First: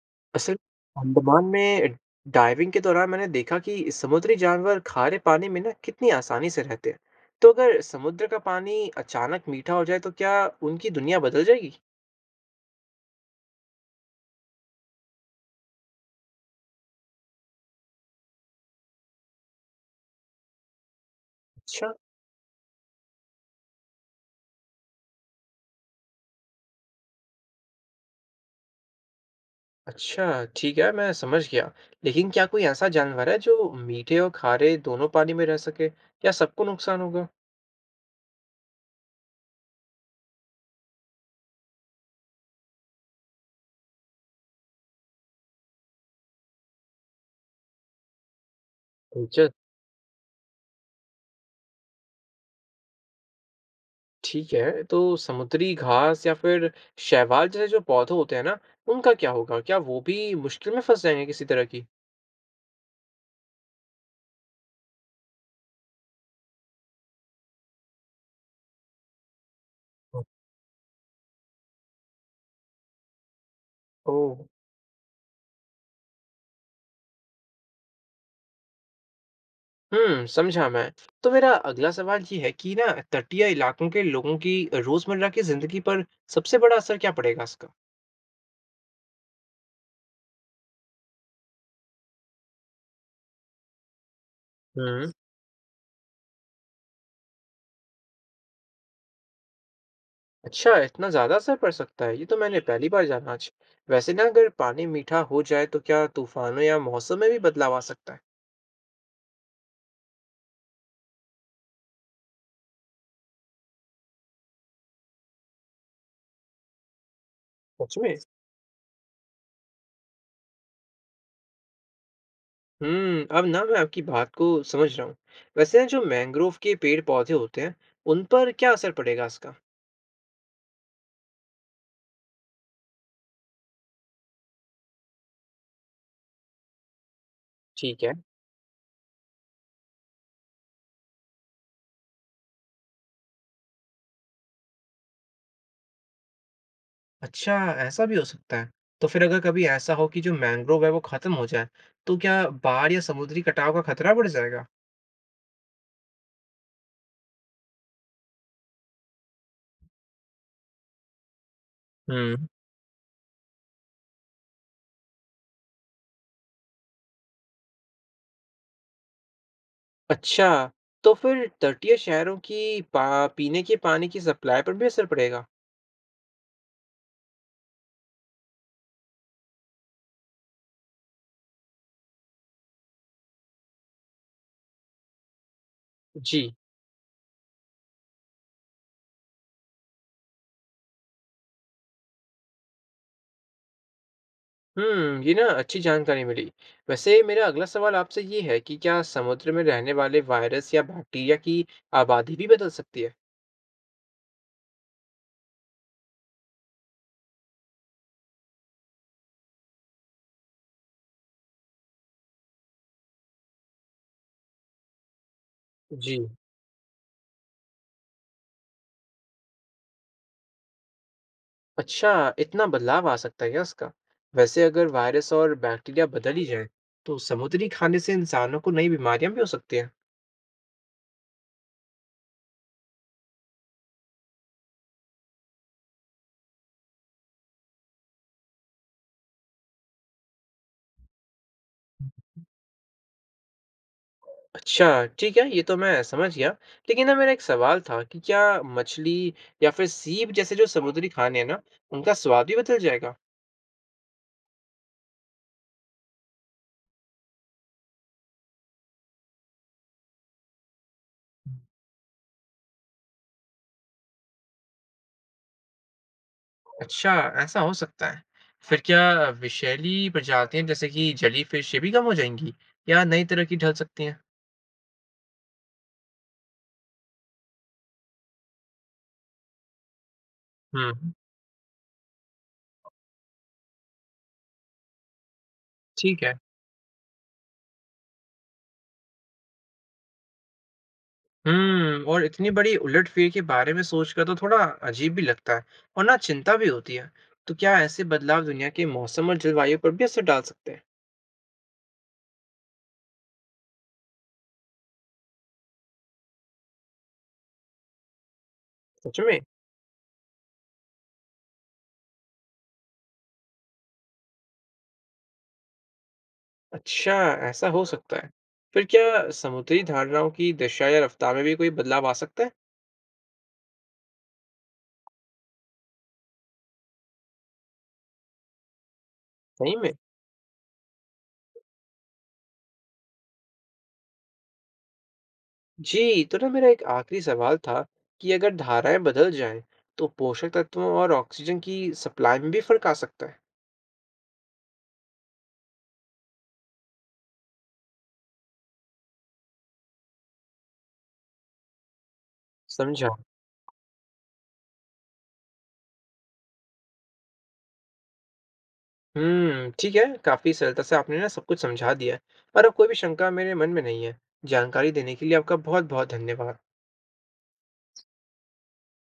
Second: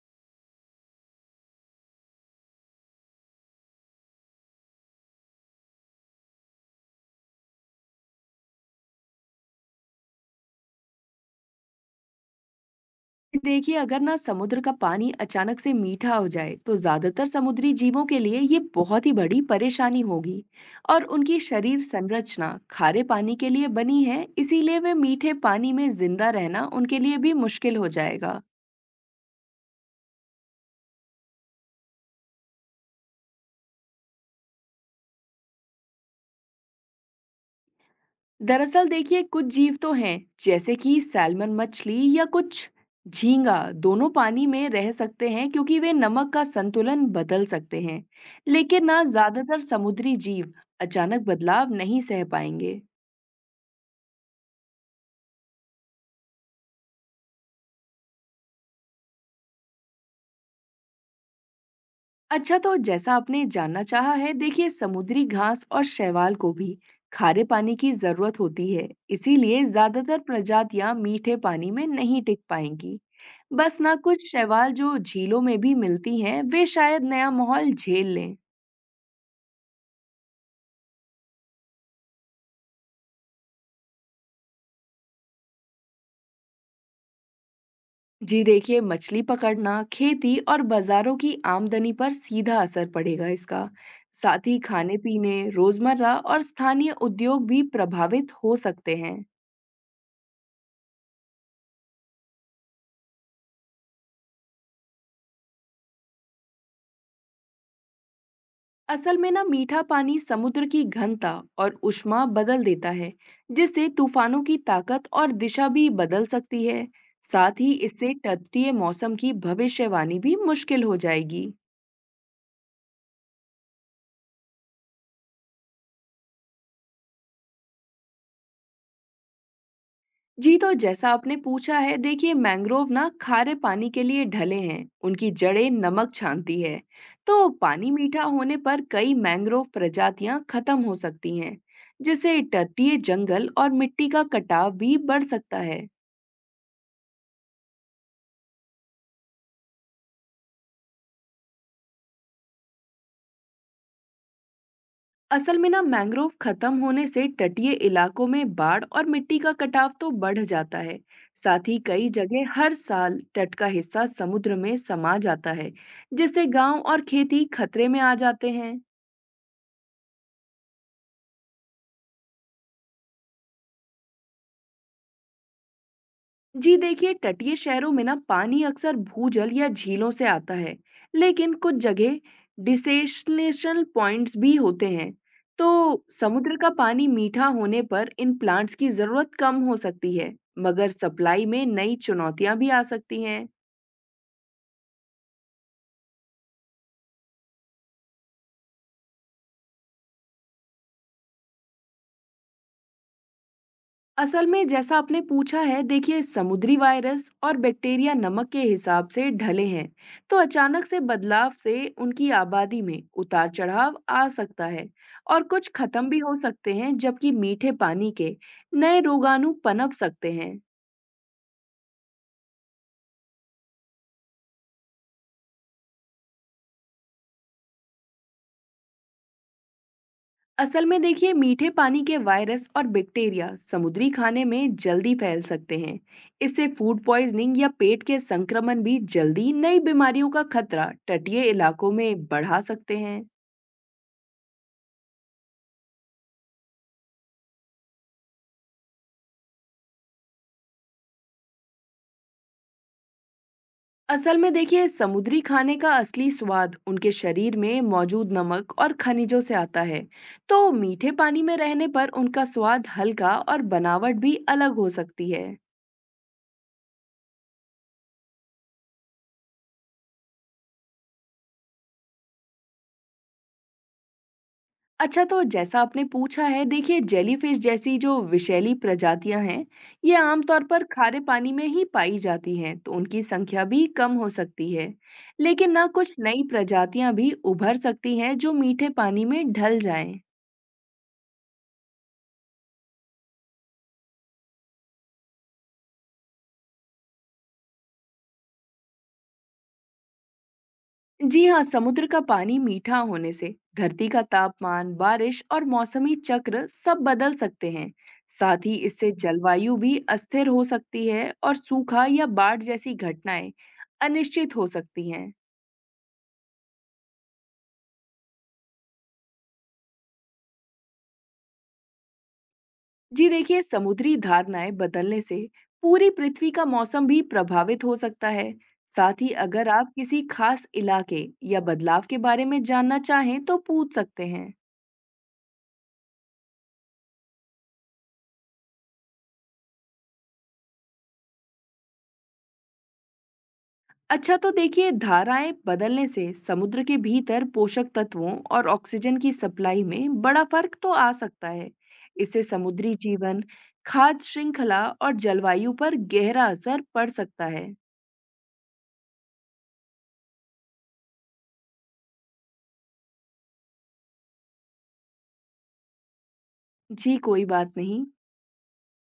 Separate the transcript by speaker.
Speaker 1: असल अंडमान में डाइविंग के दौरान मैंने देखा कि समुद्री जानवर खारे पानी में ना कितनी आसानी से रहते हैं। तो अगर समुद्र का पानी अचानक मीठा हो जाए तो क्या उनकी दुनिया बदल जाएगी?
Speaker 2: देखिए, अगर ना समुद्र का पानी अचानक से मीठा हो जाए तो ज्यादातर समुद्री जीवों के लिए ये बहुत ही बड़ी परेशानी होगी। और उनकी शरीर
Speaker 1: अच्छा,
Speaker 2: संरचना खारे पानी के लिए बनी है, इसीलिए वे मीठे पानी में जिंदा रहना उनके लिए भी मुश्किल हो जाएगा।
Speaker 1: अच्छा, ठीक है, मैं समझ गया। लेकिन क्या कोई ऐसा जानवर है जो मीठे और खारे दोनों पानी में रह सके, या सबको नुकसान होगा?
Speaker 2: दरअसल देखिए, कुछ जीव तो हैं जैसे कि सैल्मन मछली या कुछ झींगा, दोनों पानी में रह सकते हैं क्योंकि वे नमक का संतुलन बदल सकते हैं। लेकिन ना
Speaker 1: अच्छा,
Speaker 2: ज्यादातर समुद्री जीव अचानक बदलाव नहीं सह पाएंगे।
Speaker 1: ठीक है। तो समुद्री घास या फिर शैवाल जैसे जो पौधे होते हैं ना, उनका क्या होगा? क्या वो भी मुश्किल में फंस जाएंगे किसी तरह की?
Speaker 2: अच्छा, तो जैसा आपने जानना चाहा है, देखिए समुद्री घास और शैवाल को भी खारे पानी की जरूरत होती है। इसीलिए ज्यादातर प्रजातियां मीठे पानी में नहीं टिक पाएंगी। बस ना कुछ
Speaker 1: ओह।
Speaker 2: शैवाल जो झीलों में भी मिलती हैं वे शायद नया माहौल झेल लें।
Speaker 1: समझा मैं। तो मेरा अगला सवाल ये है कि ना, तटीय इलाकों के लोगों की रोज़मर्रा की ज़िंदगी पर सबसे बड़ा असर क्या पड़ेगा इसका?
Speaker 2: जी देखिए, मछली पकड़ना, खेती और बाजारों की आमदनी पर सीधा असर पड़ेगा इसका। साथ ही खाने
Speaker 1: हुँ।
Speaker 2: पीने, रोजमर्रा और स्थानीय उद्योग भी प्रभावित हो सकते हैं।
Speaker 1: अच्छा, इतना ज़्यादा असर पड़ सकता है, ये तो मैंने पहली बार जाना आज। वैसे ना अगर पानी मीठा हो जाए तो क्या तूफ़ानों या मौसम में भी बदलाव आ सकता है?
Speaker 2: असल में ना मीठा पानी समुद्र की घनता और ऊष्मा बदल देता है, जिससे तूफानों की ताकत और दिशा भी बदल सकती है। साथ ही
Speaker 1: सच
Speaker 2: इससे
Speaker 1: में?
Speaker 2: तटीय मौसम की भविष्यवाणी भी मुश्किल हो जाएगी।
Speaker 1: अब ना मैं आपकी बात को समझ रहा हूँ। वैसे ना जो मैंग्रोव के पेड़-पौधे होते हैं, उन पर क्या असर पड़ेगा इसका?
Speaker 2: जी, तो जैसा आपने पूछा है, देखिए मैंग्रोव ना खारे पानी के लिए ढले हैं। उनकी जड़ें नमक छानती है, तो पानी
Speaker 1: ठीक है।
Speaker 2: मीठा होने पर कई मैंग्रोव प्रजातियां खत्म हो सकती हैं। जिससे तटीय जंगल और मिट्टी का कटाव भी बढ़ सकता है।
Speaker 1: अच्छा, ऐसा भी हो सकता है। तो फिर अगर कभी ऐसा हो कि जो मैंग्रोव है वो खत्म हो जाए, तो क्या बाढ़ या समुद्री कटाव का खतरा बढ़ जाएगा?
Speaker 2: असल में ना मैंग्रोव खत्म होने से तटीय इलाकों में बाढ़ और मिट्टी का कटाव तो बढ़ जाता है। साथ ही कई
Speaker 1: हम्म।
Speaker 2: जगह हर साल तट का हिस्सा समुद्र में समा जाता है, जिससे गांव और खेती खतरे में आ जाते हैं।
Speaker 1: अच्छा, तो फिर तटीय शहरों की पीने के पानी की सप्लाई पर भी असर पड़ेगा?
Speaker 2: जी देखिए, तटीय शहरों में ना पानी अक्सर भूजल या झीलों से आता है। लेकिन कुछ जगह डिसेशनेशनल पॉइंट्स भी होते हैं। तो
Speaker 1: जी।
Speaker 2: समुद्र का पानी मीठा होने पर इन प्लांट्स की जरूरत कम हो सकती है। मगर सप्लाई में नई चुनौतियां भी आ सकती हैं।
Speaker 1: हम्म, ये ना अच्छी जानकारी मिली। वैसे मेरा अगला सवाल आपसे ये है कि क्या समुद्र में रहने वाले वायरस या बैक्टीरिया की आबादी भी बदल सकती है?
Speaker 2: असल में जैसा आपने पूछा है, देखिए समुद्री वायरस और बैक्टीरिया नमक के हिसाब से ढले हैं। तो अचानक से बदलाव से उनकी आबादी में उतार चढ़ाव आ सकता है और कुछ खत्म
Speaker 1: जी।
Speaker 2: भी हो सकते हैं, जबकि मीठे पानी के नए रोगाणु पनप सकते हैं।
Speaker 1: अच्छा, इतना बदलाव आ सकता है क्या उसका? वैसे अगर वायरस और बैक्टीरिया बदल ही जाएँ, तो समुद्री खाने से इंसानों को नई बीमारियां भी हो सकती हैं।
Speaker 2: असल में देखिए, मीठे पानी के वायरस और बैक्टीरिया समुद्री खाने में जल्दी फैल सकते हैं। इससे फूड पॉइजनिंग या पेट के संक्रमण भी जल्दी नई बीमारियों का खतरा तटीय इलाकों में बढ़ा सकते हैं।
Speaker 1: अच्छा, ठीक है, ये तो मैं समझ गया। लेकिन ना मेरा एक सवाल था कि क्या मछली या फिर सीप जैसे जो समुद्री खाने हैं ना, उनका स्वाद भी बदल जाएगा?
Speaker 2: असल में देखिए, समुद्री खाने का असली स्वाद उनके शरीर में मौजूद नमक और खनिजों से आता है। तो मीठे पानी में रहने पर उनका स्वाद हल्का और बनावट भी अलग हो सकती है।
Speaker 1: अच्छा, ऐसा हो सकता है। फिर क्या विषैली प्रजातियां जैसे कि जेलीफिश ये भी कम हो जाएंगी या नई तरह की ढल सकती हैं?
Speaker 2: अच्छा, तो जैसा आपने पूछा है, देखिए जेलीफिश जैसी जो विषैली प्रजातियां हैं, ये आमतौर पर
Speaker 1: हम्म,
Speaker 2: खारे पानी में ही पाई जाती हैं, तो उनकी संख्या भी कम हो सकती है। लेकिन ना कुछ
Speaker 1: ठीक है।
Speaker 2: नई प्रजातियां भी उभर सकती हैं जो मीठे पानी में ढल जाएं।
Speaker 1: और इतनी बड़ी उलटफेर के बारे में सोचकर तो थोड़ा अजीब भी लगता है और ना चिंता भी होती है। तो क्या ऐसे बदलाव दुनिया के मौसम और जलवायु पर भी असर डाल सकते हैं?
Speaker 2: जी हाँ, समुद्र का पानी मीठा होने से धरती का तापमान, बारिश और मौसमी चक्र सब बदल सकते हैं। साथ ही इससे
Speaker 1: सच में?
Speaker 2: जलवायु भी अस्थिर हो सकती है और सूखा या बाढ़ जैसी घटनाएं अनिश्चित हो सकती हैं।
Speaker 1: अच्छा, ऐसा हो सकता है। फिर क्या समुद्री धारणाओं की दिशा या रफ्तार में भी कोई बदलाव आ सकता है?
Speaker 2: जी देखिए, समुद्री धारणाएं बदलने से पूरी पृथ्वी का मौसम भी प्रभावित हो सकता है। साथ ही अगर
Speaker 1: सही
Speaker 2: आप
Speaker 1: में?
Speaker 2: किसी खास इलाके या बदलाव के बारे में जानना चाहें तो पूछ सकते हैं।
Speaker 1: जी, तो ना मेरा एक आखिरी सवाल था कि अगर धाराएँ बदल जाएँ, तो पोषक तत्वों और ऑक्सीजन की सप्लाई में भी फ़र्क आ सकता है?
Speaker 2: अच्छा, तो देखिए धाराएं बदलने से समुद्र के भीतर पोषक तत्वों और ऑक्सीजन की सप्लाई में बड़ा फर्क तो आ सकता है। इससे समुद्री
Speaker 1: समझा।
Speaker 2: जीवन, खाद्य श्रृंखला और जलवायु पर गहरा असर पड़ सकता है।
Speaker 1: ठीक है। काफ़ी सरलता से आपने ना सब कुछ समझा दिया है और अब कोई भी शंका मेरे मन में नहीं है। जानकारी देने के लिए आपका बहुत-बहुत धन्यवाद।
Speaker 2: जी, कोई बात नहीं।